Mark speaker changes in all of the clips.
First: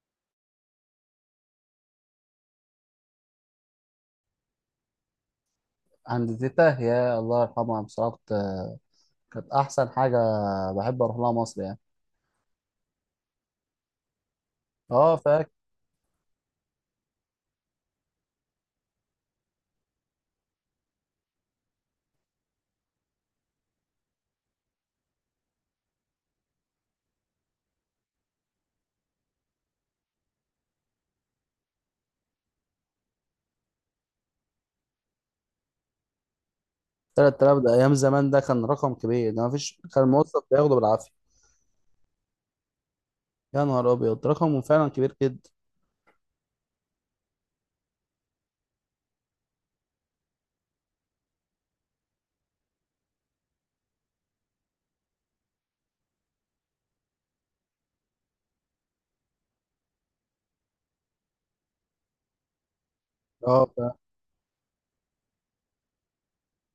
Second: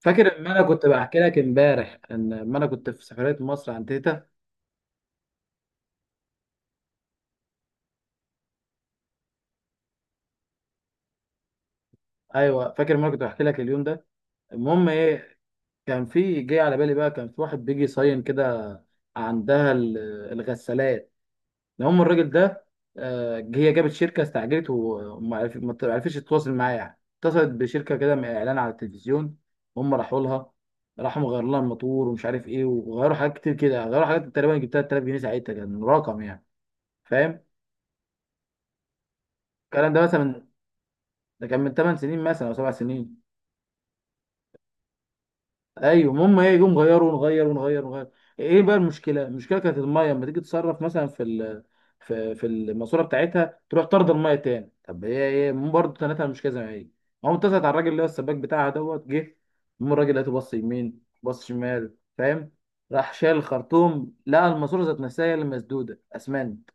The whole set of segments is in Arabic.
Speaker 1: فاكر ان انا كنت بحكي لك امبارح اما انا كنت في سفريه مصر عند تيتا.
Speaker 2: عند تيتا، هي الله يرحمها بصراحة. كانت أحسن حاجة. بحب أروح لها مصر يعني.
Speaker 1: ايوه فاكر ان انا كنت بحكي لك اليوم ده. المهم
Speaker 2: أه
Speaker 1: ايه،
Speaker 2: فاكر.
Speaker 1: كان في جاي على بالي بقى، كان في واحد بيجي يصين كده عندها الغسالات. المهم الراجل ده، هي جابت شركه استعجلت وما عرف- ما عرفتش تتواصل معايا يعني. اتصلت بشركه كده من اعلان على التلفزيون. هم راحوا لها، راحوا مغيروا لها الموتور ومش عارف ايه، وغيروا حاجات كتير كده. غيروا حاجات تقريبا جبتها 3000 جنيه، ساعتها كان رقم يعني فاهم.
Speaker 2: 3000 ده أيام زمان، ده كان رقم كبير، ده مفيش،
Speaker 1: الكلام ده
Speaker 2: كان الموظف
Speaker 1: مثلا
Speaker 2: بياخده بالعافية.
Speaker 1: ده كان من 8 سنين مثلا او 7 سنين.
Speaker 2: يا نهار أبيض، رقمه فعلا كبير جدا.
Speaker 1: ايوه المهم ايه، يقوم غيروا ونغير ونغير ونغير. ايه بقى المشكله؟ المشكله كانت الميه لما تيجي تصرف مثلا في في الماسوره بتاعتها، تروح طرد الميه تاني. طب هي ايه برضه تنتها مش كذا ما هي. قام اتصلت على الراجل اللي هو السباك بتاعها دوت جه. المهم الراجل لقيته بص يمين بص شمال فاهم. راح شال
Speaker 2: أه فعلا.
Speaker 1: الخرطوم، لقى الماسوره ذات نفسها هي اللي مسدوده اسمنت.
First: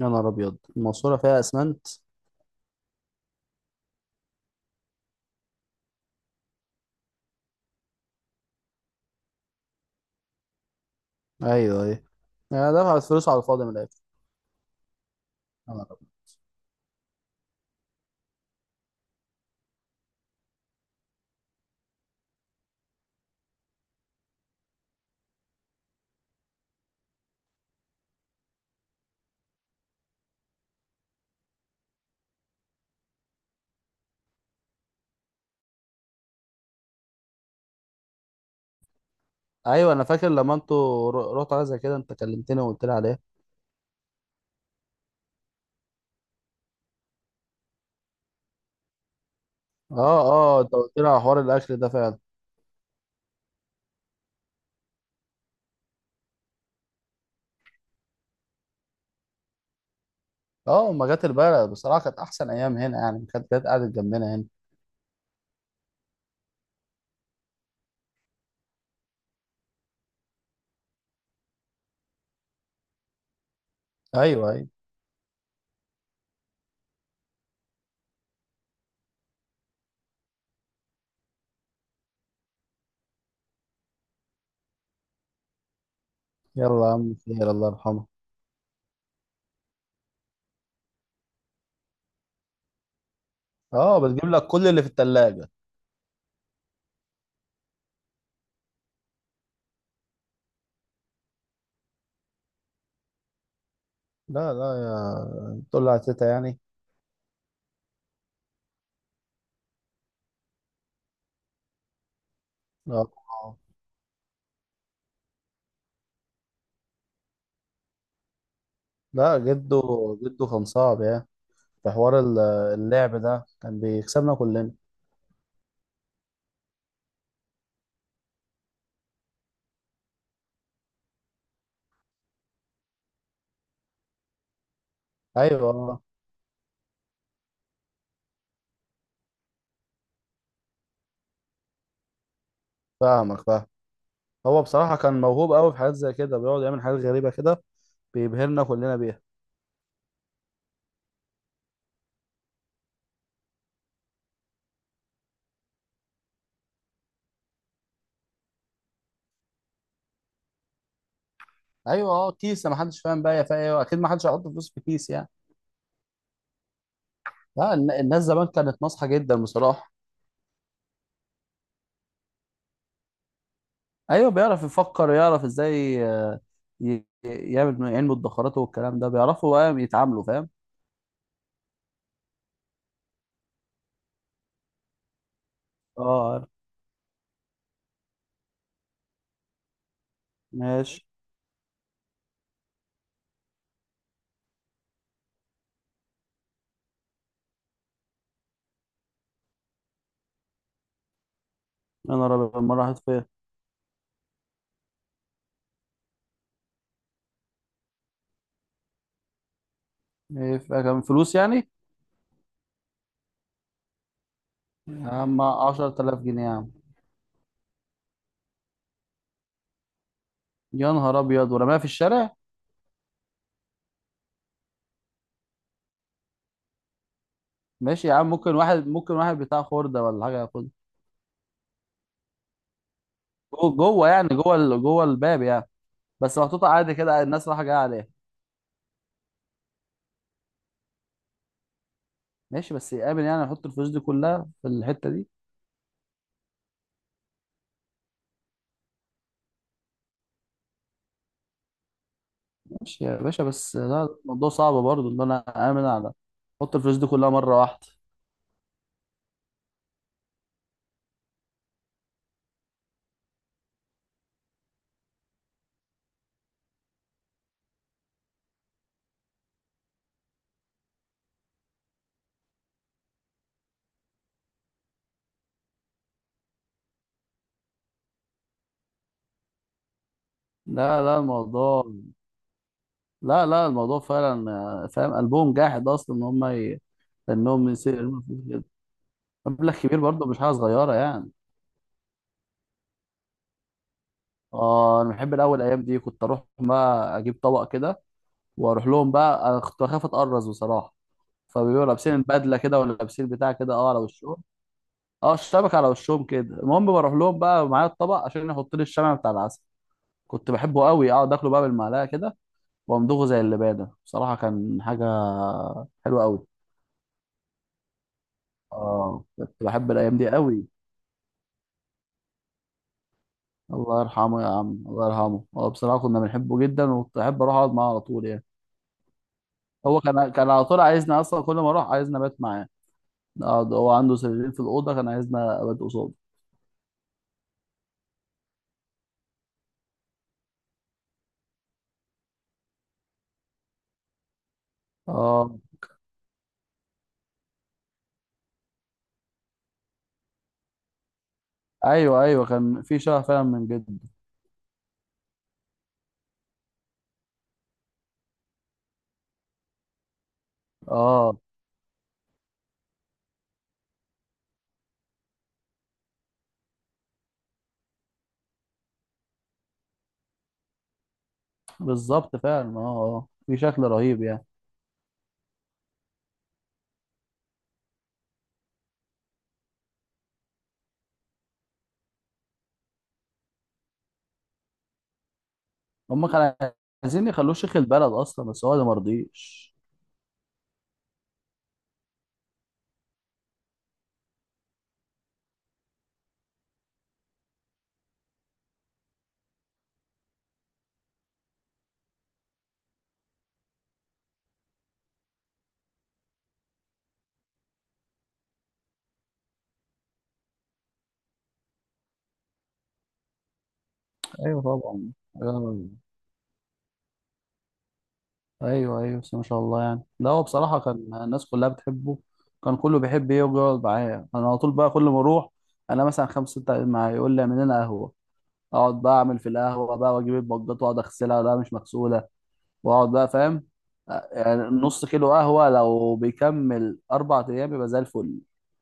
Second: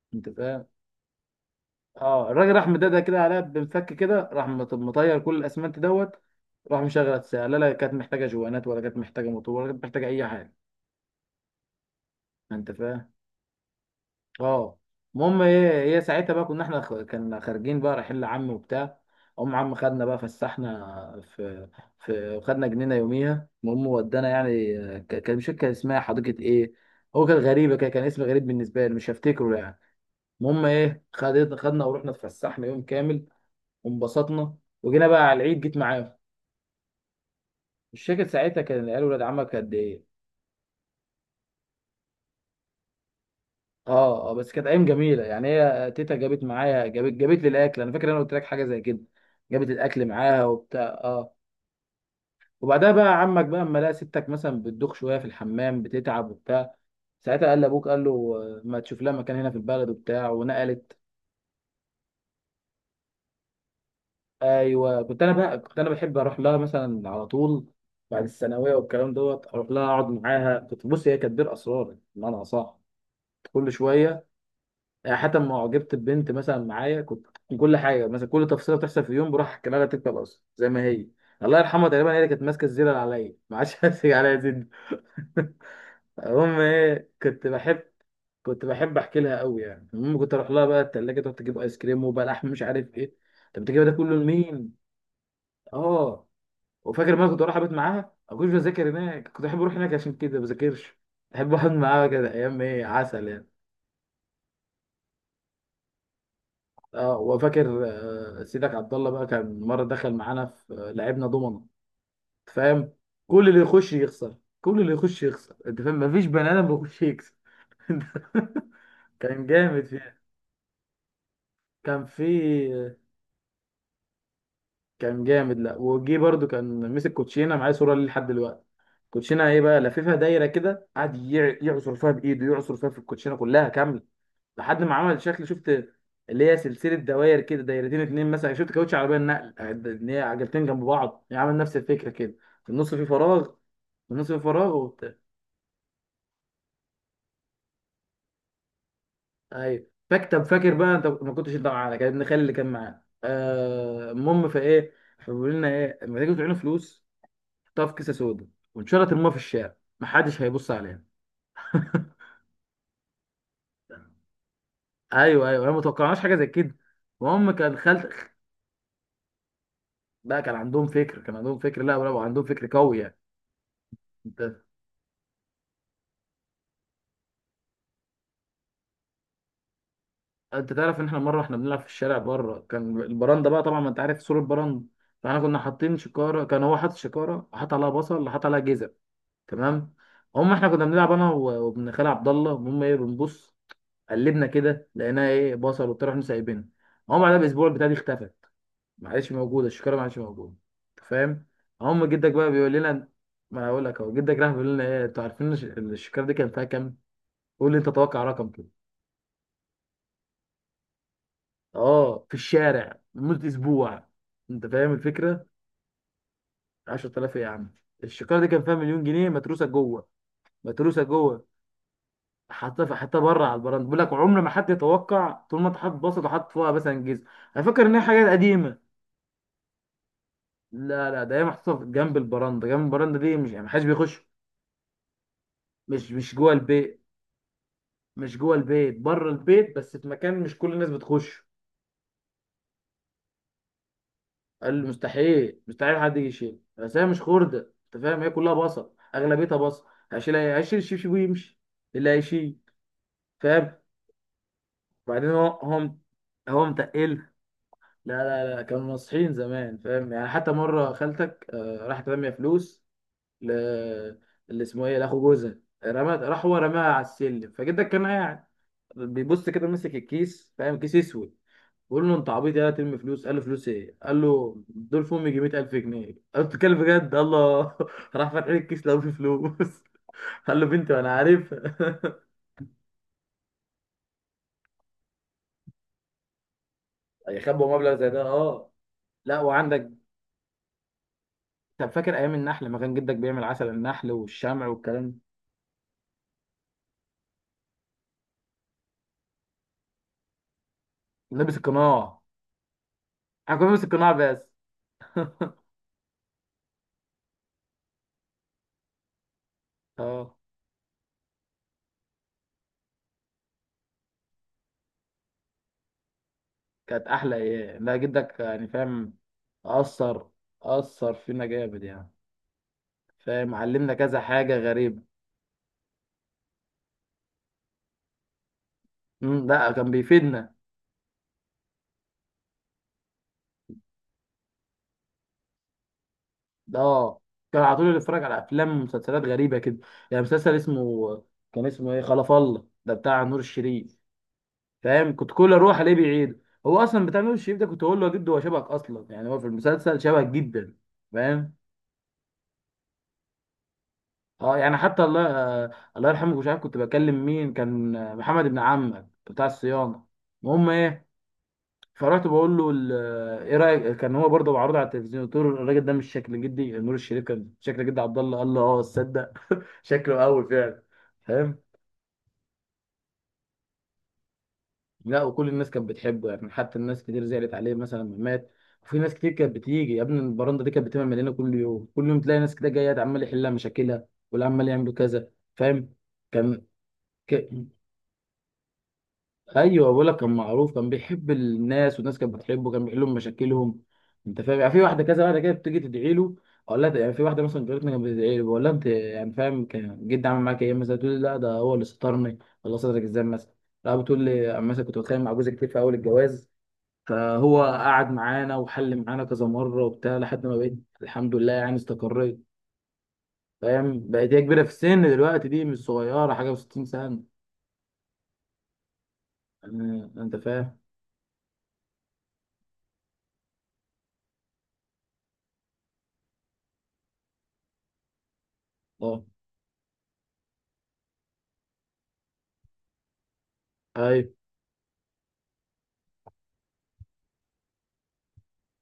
Speaker 2: يا
Speaker 1: انت
Speaker 2: نهار أبيض،
Speaker 1: فاهم.
Speaker 2: الماسورة فيها أسمنت.
Speaker 1: اه الراجل راح مدادها كده عليها بمفك كده، راح مطير كل الاسمنت دوت. راح مشغل الساعه، لا لا كانت محتاجه جوانات ولا كانت محتاجه موتور ولا كانت محتاجه اي حاجه.
Speaker 2: أيوه أيوه.
Speaker 1: انت
Speaker 2: يعني دفعت
Speaker 1: فاهم.
Speaker 2: فلوس على الفاضي من الآخر.
Speaker 1: اه المهم ايه،
Speaker 2: يا نهار
Speaker 1: هي
Speaker 2: أبيض.
Speaker 1: ساعتها بقى كنا احنا كنا خارجين بقى رايحين لعم وبتاع. ام عم خدنا بقى فسحنا في، في خدنا جنينه يوميها. المهم ودانا يعني كان مش فاكر كان اسمها حديقه ايه. هو كان غريبه كده، كان اسم غريب بالنسبه لي مش هفتكره يعني. المهم ايه خدت خدنا ورحنا اتفسحنا يوم كامل وانبسطنا، وجينا بقى على العيد جيت معاهم. مش فاكر ساعتها كان العيال ولاد عمك قد
Speaker 2: أيوه
Speaker 1: ايه.
Speaker 2: أنا فاكر لما أنتوا رحتوا حاجة زي كده أنت كلمتني وقلت لي عليها.
Speaker 1: اه اه بس كانت ايام جميله يعني. هي تيتا جابت معايا، جابت لي الاكل. انا فاكر انا قلت لك حاجه زي كده. جابت
Speaker 2: أه.
Speaker 1: الاكل معاها
Speaker 2: أه أنت
Speaker 1: وبتاع
Speaker 2: قلت لي على
Speaker 1: اه.
Speaker 2: حوار الأكل ده فعلا.
Speaker 1: وبعدها بقى عمك بقى اما لقى ستك مثلا بتدوخ شويه في الحمام بتتعب وبتاع، ساعتها قال لابوك قال له ما تشوف لها مكان هنا في البلد وبتاع،
Speaker 2: أه
Speaker 1: ونقلت.
Speaker 2: أما جت البلد بصراحة كانت أحسن أيام هنا يعني، كانت جت قعدت جنبنا هنا.
Speaker 1: ايوه كنت انا بحب اروح لها مثلا على طول، بعد الثانويه والكلام دوت، اروح لها اقعد معاها. كنت بص هي كانت بير اسرار بمعنى صح. كل شويه
Speaker 2: ايوه ايوه.
Speaker 1: يعني حتى لما اعجبت ببنت مثلا معايا كنت كل حاجه مثلا كل تفصيله بتحصل في يوم بروح احكي لها تلك الاصل زي ما هي. الله يرحمها تقريبا هي اللي كانت ماسكه الزينه اللي عليا ما عادش هتسيج عليا زين. المهم
Speaker 2: يلا يا
Speaker 1: ايه
Speaker 2: عم،
Speaker 1: كنت
Speaker 2: خير، الله
Speaker 1: بحب
Speaker 2: يرحمه.
Speaker 1: كنت بحب احكي لها قوي يعني. المهم كنت اروح لها بقى التلاجه تقعد تجيب ايس كريم وبلح مش عارف ايه. طب بتجيب ده
Speaker 2: اه
Speaker 1: كله
Speaker 2: بتجيب لك كل
Speaker 1: لمين؟
Speaker 2: اللي في التلاجة.
Speaker 1: اه وفاكر ما كنت اروح ابات معاها، ما كنتش بذاكر هناك، كنت احب اروح هناك عشان كده ما بذاكرش، احب اقعد معاها كده. ايام ايه عسل يعني.
Speaker 2: لا لا. يا تقول لها تيتا يعني.
Speaker 1: اه وفاكر سيدك عبد الله بقى كان مره دخل معانا في، لعبنا دومنه. أنت فاهم.
Speaker 2: اه.
Speaker 1: كل
Speaker 2: آه.
Speaker 1: اللي يخش يخسر، كل اللي يخش يخسر. انت فاهم مفيش بني ادم بيخش يكسب.
Speaker 2: لا
Speaker 1: كان
Speaker 2: جده،
Speaker 1: جامد فيها.
Speaker 2: جده كان صعب يعني. في
Speaker 1: كان
Speaker 2: حوار
Speaker 1: في
Speaker 2: اللعب ده كان بيكسبنا كلنا.
Speaker 1: كان جامد. لا وجي برضو كان مسك كوتشينه معايا، صوره ليه لحد دلوقتي. كوتشينه ايه بقى، لففها دايره كده، قعد يعصر فيها بايده، يعصر فيها في الكوتشينه كلها كامله لحد ما عمل شكل
Speaker 2: ايوه.
Speaker 1: شفت، اللي هي سلسله دوائر كده، دايرتين اتنين مثلا شفت كاوتش عربيه النقل ان هي عجلتين جنب بعض يعمل نفس الفكره كده. في النص في
Speaker 2: فاهمك
Speaker 1: فراغ،
Speaker 2: فاهم.
Speaker 1: في النص في
Speaker 2: هو
Speaker 1: فراغ
Speaker 2: بصراحة
Speaker 1: وبتاع.
Speaker 2: كان موهوب قوي في حاجات زي كده، بيقعد يعمل حاجات غريبة كده، بيبهرنا كلنا بيها.
Speaker 1: ايوه فاكر بقى انت ما كنتش انت معانا كان ابن خالي اللي كان معانا المهم فايه، فبيقول لنا ايه لما تيجوا تعينوا فلوس حطها في كيسه سودا وان شاء الله ترموها في الشارع محدش هيبص عليها.
Speaker 2: ايوه. اه كيسة ما حدش فاهم بقى هي فيها ايه، اكيد ما حدش هيحط فلوس في كيس يعني.
Speaker 1: ايوه ايوه انا ما توقعناش حاجه زي كده. المهم
Speaker 2: لا،
Speaker 1: كان
Speaker 2: الناس
Speaker 1: خالت
Speaker 2: زمان كانت ناصحة جدا بصراحة.
Speaker 1: بقى. كان عندهم فكر، كان عندهم فكر لا برافو، عندهم فكر قوي يعني.
Speaker 2: ايوه
Speaker 1: انت،
Speaker 2: بيعرف يفكر، يعرف ازاي. يعمل علم الدخرات والكلام ده، بيعرفوا بقى يتعاملوا، فاهم.
Speaker 1: انت تعرف ان احنا مره احنا بنلعب في الشارع بره، كان البرندة بقى طبعا ما انت عارف سور البرندة. فاحنا كنا حاطين
Speaker 2: اه
Speaker 1: شكاره،
Speaker 2: عارف.
Speaker 1: كان هو حاطط شكاره حاط عليها بصل حاط عليها جزر. تمام. هم احنا كنا
Speaker 2: ماشي.
Speaker 1: بنلعب انا وابن خالي عبد الله. المهم ايه بنبص قلبنا كده لقيناها ايه بصل وبتاع، رحنا سايبينها. هم بعدها باسبوع البتاعه دي اختفت. ما عادش موجوده، الشكاره ما عادش موجوده. انت فاهم. هم
Speaker 2: انا
Speaker 1: جدك بقى
Speaker 2: رابع
Speaker 1: بيقول
Speaker 2: مرة،
Speaker 1: لنا،
Speaker 2: راحت فين؟
Speaker 1: ما انا هقول لك اهو. جدك راح بيقول لنا ايه، انتوا عارفين الشكاره دي كان فيها كام؟ قول لي انت، توقع رقم كده.
Speaker 2: إيه، كان فلوس يعني؟
Speaker 1: اه في الشارع لمده اسبوع. انت فاهم
Speaker 2: يا عم
Speaker 1: الفكره.
Speaker 2: 10,000 جنيه يا عم.
Speaker 1: 10000 ايه يا عم؟ الشكاره دي كان فيها مليون جنيه، متروسه جوه،
Speaker 2: يا
Speaker 1: متروسه
Speaker 2: نهار
Speaker 1: جوه.
Speaker 2: ابيض، ورماها في الشارع.
Speaker 1: حاطها في، حاطها بره على البراند. بيقول لك عمر ما حد يتوقع طول ما انت حاطط بسط وحاطط فوقها مثلا جزء. انا فاكر ان هي
Speaker 2: ماشي يا
Speaker 1: حاجات
Speaker 2: عم، ممكن
Speaker 1: قديمه.
Speaker 2: واحد، ممكن واحد بتاع خردة ولا حاجة ياخدها.
Speaker 1: لا لا ده هي محطوطه جنب البراندة، جنب البراندة دي مش يعني
Speaker 2: جوه،
Speaker 1: محدش
Speaker 2: جوه
Speaker 1: بيخش.
Speaker 2: يعني، جوه جوه الباب يعني.
Speaker 1: مش
Speaker 2: بس
Speaker 1: جوه
Speaker 2: محطوطة عادي
Speaker 1: البيت.
Speaker 2: كده، الناس رايحة جاية عليها.
Speaker 1: مش جوه البيت، بره البيت، بس في مكان مش كل الناس بتخش.
Speaker 2: ماشي، بس يامن يعني يحط الفلوس دي كلها في
Speaker 1: قال لي
Speaker 2: الحتة دي.
Speaker 1: مستحيل مستحيل حد يجي يشيل، بس هي مش خردة انت فاهم، هي كلها بصل اغلبيتها بصل. هشيل ايه، هشيل الشبشب ويمشي اللي هيشيل.
Speaker 2: ماشي يا باشا،
Speaker 1: فاهم.
Speaker 2: بس لا، الموضوع صعب برضه ان
Speaker 1: بعدين
Speaker 2: انا
Speaker 1: هو
Speaker 2: امن
Speaker 1: هو
Speaker 2: على
Speaker 1: هو
Speaker 2: احط الفلوس دي
Speaker 1: متقل.
Speaker 2: كلها مره واحده.
Speaker 1: لا لا لا كانوا ناصحين زمان فاهم يعني. حتى مرة خالتك راحت رامية فلوس ل، اللي اسمه ايه، لاخو جوزها، رمت راح هو رماها على السلم. فجدك كان قاعد بيبص كده ماسك الكيس فاهم، كيس اسود. بقول له انت عبيط يا ترمي فلوس. قال له فلوس ايه؟ قال له دول في امي 100000 جنيه. قال له بتتكلم بجد؟ الله راح فاتح لي الكيس لقى فيه فلوس. قال له بنتي
Speaker 2: لا
Speaker 1: وانا
Speaker 2: لا
Speaker 1: عارف.
Speaker 2: الموضوع. لا لا الموضوع فعلا. فاهم قلبهم جاحد اصلا ان هم انهم
Speaker 1: يخبوا مبلغ زي
Speaker 2: يسيروا
Speaker 1: ده
Speaker 2: فلوس كده،
Speaker 1: اه. لا
Speaker 2: مبلغ
Speaker 1: وعندك.
Speaker 2: كبير برضه، مش حاجه صغيره يعني.
Speaker 1: طب فاكر ايام النحل لما كان جدك بيعمل عسل النحل والشمع
Speaker 2: اه انا
Speaker 1: والكلام؟
Speaker 2: بحب الاول، الايام دي كنت اروح بقى اجيب طبق كده واروح لهم بقى. انا كنت بخاف اتقرص بصراحه،
Speaker 1: ده لابس
Speaker 2: فبيبقوا لابسين
Speaker 1: القناع.
Speaker 2: البدله كده ولا لابسين بتاع
Speaker 1: احنا كنا
Speaker 2: كده
Speaker 1: بنلبس
Speaker 2: اه على
Speaker 1: القناع
Speaker 2: وشهم.
Speaker 1: بس.
Speaker 2: اه الشبكه على وشهم كده. المهم بروح لهم بقى معايا الطبق عشان يحط لي الشمع بتاع العسل.
Speaker 1: اه
Speaker 2: كنت بحبه قوي، اقعد اكله بقى بالمعلقه كده، وامضغه زي اللبانه. بصراحه كان حاجه حلوه قوي.
Speaker 1: كانت احلى ايام لا جدك يعني فاهم.
Speaker 2: اه كنت بحب الايام دي
Speaker 1: اثر
Speaker 2: قوي.
Speaker 1: اثر فينا جامد يعني. فاهم، علمنا
Speaker 2: الله
Speaker 1: كذا
Speaker 2: يرحمه يا
Speaker 1: حاجه
Speaker 2: عم،
Speaker 1: غريبه.
Speaker 2: الله يرحمه. هو بصراحه كنا بنحبه جدا، وكنت احب اروح اقعد معاه على طول يعني.
Speaker 1: لا كان
Speaker 2: هو كان، كان
Speaker 1: بيفيدنا
Speaker 2: على طول عايزنا اصلا، كل ما اروح عايزنا ابات معاه. نقعد، هو عنده سريرين في الاوضه، كان عايزنا ابات قصاده.
Speaker 1: اه. كان على طول بيتفرج على افلام ومسلسلات غريبه كده. يعني مسلسل اسمه، كان اسمه ايه، خلف الله ده بتاع نور الشريف. فاهم كنت
Speaker 2: اه.
Speaker 1: كل اروح الاقيه بيعيد. هو اصلا بتاع نور الشريف ده، كنت اقول له يا جد هو شبهك اصلا يعني هو في المسلسل شبهك جدا. فاهم.
Speaker 2: ايوه ايوه كان في شغف فعلا من جد.
Speaker 1: اه يعني حتى الله الله يرحمه. مش عارف كنت بكلم مين، كان محمد ابن عمك بتاع الصيانه. المهم ايه،
Speaker 2: اه
Speaker 1: فرحت بقول له ايه رايك، كان هو برضه معروض على التلفزيون. قلت له الراجل ده مش شكل جدي؟ نور الشريف كان شكل جدي عبد الله. قال له اه تصدق شكله قوي فعلا. فاهم.
Speaker 2: بالظبط فعلا، اه اه في شكل رهيب يعني.
Speaker 1: لا وكل الناس كانت بتحبه يعني، حتى الناس كتير زعلت عليه مثلا لما مات. وفي ناس كتير كانت بتيجي، يا ابني البرندة دي كانت بتبقى مليانة كل يوم كل يوم تلاقي ناس كده جاية عمال يحلها مشاكلها واللي عمال يعمل كذا. فاهم.
Speaker 2: هم كانوا
Speaker 1: كان
Speaker 2: عايزين
Speaker 1: ك-
Speaker 2: يخلوه شيخ البلد اصلا بس هو ده مرضيش.
Speaker 1: ايوه بقول لك كان معروف، كان بيحب الناس والناس كانت بتحبه، كان بيحل لهم مشاكلهم. انت فاهم. يعني في واحده، كذا واحده كده بتيجي تدعي له. اقول لها يعني في واحده مثلا جارتنا كانت بتدعي له، بقول لها انت يعني فاهم كان جدي عامل معاك ايه مثلا، تقول لي لا ده هو اللي سترني. الله سترك ازاي مثلا؟ لا بتقول لي أما مثلا كنت بتخانق مع جوزي كتير في اول الجواز، فهو قعد معانا وحل معانا كذا مره وبتاع لحد ما بقيت الحمد لله يعني استقريت. فاهم، بقت هي كبيره
Speaker 2: ايوه
Speaker 1: في السن
Speaker 2: طبعا.
Speaker 1: دلوقتي دي، مش
Speaker 2: آه،
Speaker 1: صغيره حاجه و60 سنه
Speaker 2: ايوه ايوه، بس ما شاء الله يعني.
Speaker 1: يعني.
Speaker 2: ده
Speaker 1: انت
Speaker 2: هو
Speaker 1: فاهم
Speaker 2: بصراحه كان الناس كلها بتحبه، كان كله بيحب يجي يقعد معايا. انا على طول بقى كل ما اروح، انا مثلا خمسه سته قاعدين معايا، يقول لي اعمل لنا قهوه. اقعد بقى
Speaker 1: اه.
Speaker 2: اعمل في القهوه بقى، واجيب البجات واقعد اغسلها، لا مش مغسوله، واقعد بقى، فاهم.
Speaker 1: ايوه.
Speaker 2: يعني نص كيلو قهوه لو بيكمل اربع ايام يبقى زي الفل.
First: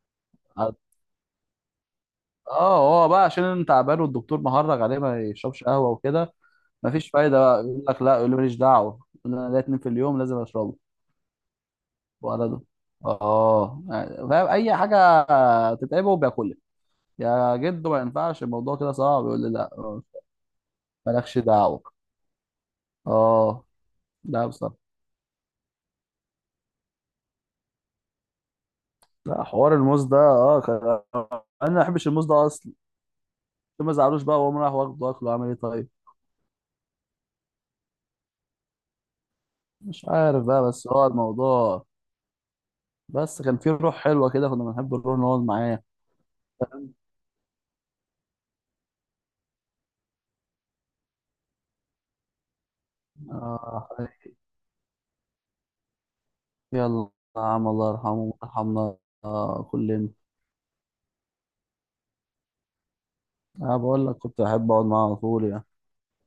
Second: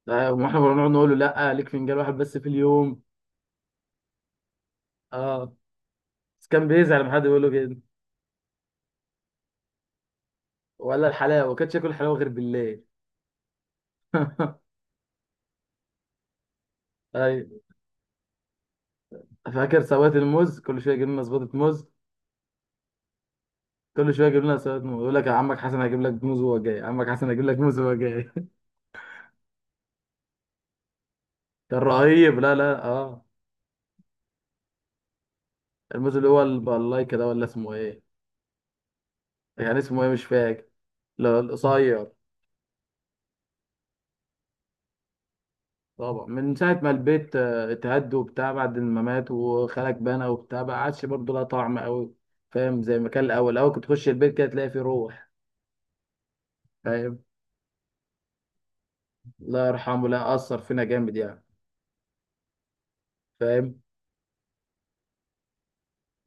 Speaker 1: لا، واحنا كنا بنقعد نقول له لا ليك فنجان واحد بس في
Speaker 2: اه
Speaker 1: اليوم.
Speaker 2: هو بقى عشان انت تعبان، والدكتور مهرج عليه ما
Speaker 1: اه
Speaker 2: يشربش قهوه وكده.
Speaker 1: بس كان بيزعل
Speaker 2: مفيش
Speaker 1: لما حد
Speaker 2: فايده
Speaker 1: يقول له
Speaker 2: بقى،
Speaker 1: كده.
Speaker 2: يقول لك لا، يقول لي ماليش دعوه، يقول لي انا ليا اتنين في اليوم لازم اشربه.
Speaker 1: ولا الحلاوه ما كانش ياكل حلاوه غير
Speaker 2: ولده.
Speaker 1: بالليل.
Speaker 2: اه يعني فاهم اي حاجه تتعبه بياكلها.
Speaker 1: ايوه
Speaker 2: يا جدو ما ينفعش الموضوع كده صعب، يقول لي لا،
Speaker 1: فاكر سوات الموز، كل شويه يجيب لنا
Speaker 2: مالكش
Speaker 1: سباطه
Speaker 2: دعوه.
Speaker 1: موز،
Speaker 2: اه.
Speaker 1: كل شويه يجيب
Speaker 2: لا
Speaker 1: لنا
Speaker 2: بصراحه،
Speaker 1: سباطه موز. يقول لك يا عمك حسن هجيب لك موز وهو جاي، عمك حسن هجيب لك موز وهو جاي.
Speaker 2: لا حوار الموز ده اه انا
Speaker 1: كان
Speaker 2: ما بحبش الموز
Speaker 1: رهيب
Speaker 2: ده
Speaker 1: لا
Speaker 2: اصلا.
Speaker 1: لا اه.
Speaker 2: ما زعلوش بقى، وقام راح واخده اكله، عمل ايه طيب.
Speaker 1: الموز اللي هو البلايكه ده ولا اسمه ايه؟ يعني اسمه
Speaker 2: مش
Speaker 1: ايه مش
Speaker 2: عارف
Speaker 1: فاكر.
Speaker 2: بقى، بس هو
Speaker 1: لا
Speaker 2: الموضوع،
Speaker 1: القصير.
Speaker 2: بس كان فيه روح حلوه كده، كنا بنحب نروح نقعد معاه.
Speaker 1: طبعا من ساعة ما البيت اتهد وبتاع، بعد ما مات وخالك بنى وبتاع، ما عادش برضه لها طعم قوي. فاهم زي ما كان الأول، الأول كنت
Speaker 2: اه.
Speaker 1: تخش البيت كده تلاقي فيه روح.
Speaker 2: يلا
Speaker 1: فاهم.
Speaker 2: يا عم، الله يرحمه ويرحمنا. آه
Speaker 1: الله يرحمه
Speaker 2: كلنا.
Speaker 1: لا أثر فينا جامد يعني.
Speaker 2: انا
Speaker 1: فاهم
Speaker 2: بقول لك كنت احب اقعد معاه على طول يعني.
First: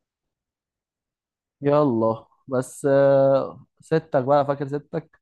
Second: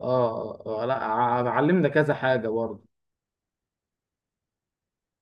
Speaker 1: اه. لا علمنا كذا
Speaker 2: يلا،
Speaker 1: حاجة برضه.
Speaker 2: بس ستك بقى، فاكر ستك؟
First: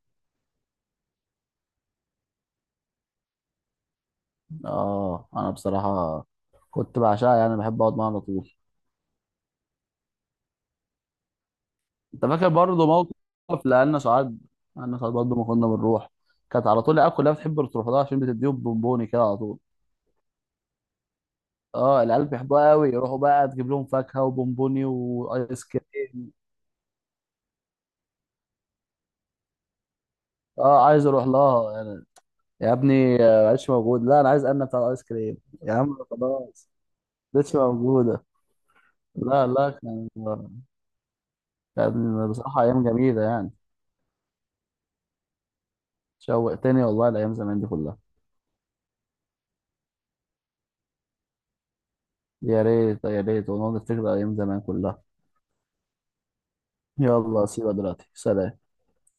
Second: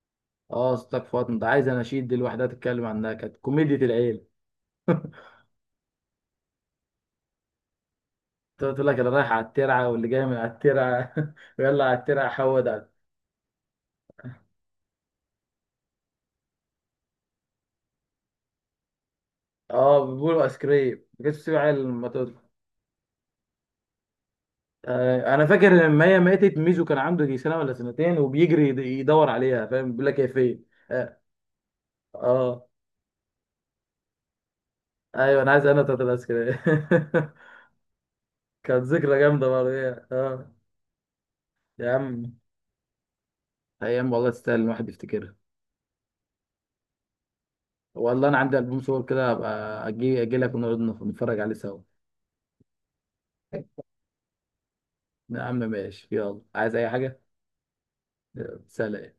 Speaker 1: اه أصلك فاطمة ده عايز أناشيد دي لوحدها تتكلم عنها، كانت كوميديا العيلة.
Speaker 2: اه انا بصراحه كنت بعشقها يعني، بحب اقعد معاها على طول.
Speaker 1: تقول لك اللي رايح على الترعة واللي جاي من على الترعة ويلا على
Speaker 2: انت
Speaker 1: الترعة
Speaker 2: فاكر
Speaker 1: حود
Speaker 2: برضه موقف لأن سعاد؟ أنا سعاد برضه ما كنا بنروح، كانت على طول العيال كلها بتحب تروح لها عشان بتديهم بونبوني كده على طول.
Speaker 1: اه. بيقولوا ايس كريم ما كانتش تسيب عيل.
Speaker 2: اه العيال بيحبوها قوي، يروحوا بقى تجيب لهم فاكهه وبونبوني
Speaker 1: انا
Speaker 2: وايس
Speaker 1: فاكر لما هي
Speaker 2: كريم.
Speaker 1: ماتت، ميزو كان عنده يجي سنه ولا سنتين وبيجري يدور عليها فاهم، بيقول لك هي فين.
Speaker 2: اه عايز
Speaker 1: اه
Speaker 2: اروح لها يعني.
Speaker 1: آه.
Speaker 2: يا ابني معلش، موجود، لا انا عايز، انا بتاع الايس كريم.
Speaker 1: ايوه انا عايز،
Speaker 2: يا
Speaker 1: انا
Speaker 2: عم
Speaker 1: بتاعت العسكريه.
Speaker 2: خلاص، مش موجوده.
Speaker 1: كانت ذكرى
Speaker 2: لا
Speaker 1: جامده برضه
Speaker 2: لا
Speaker 1: هي.
Speaker 2: كان،
Speaker 1: اه. يا
Speaker 2: لا
Speaker 1: عم
Speaker 2: بصراحة أيام جميلة يعني.
Speaker 1: ايام والله تستاهل الواحد يفتكرها.
Speaker 2: شوقتني والله الأيام زمان دي كلها.
Speaker 1: والله انا عندي البوم صور كده، هبقى اجي اجي لك ونقعد نتفرج عليه سوا.
Speaker 2: يا ريت، يا ريت، ونقعد نفتكر أيام زمان كلها.
Speaker 1: يا عم ماشي يلا، عايز اي حاجه؟
Speaker 2: يلا سيبها دلوقتي،
Speaker 1: يلا،
Speaker 2: سلام.
Speaker 1: سلام.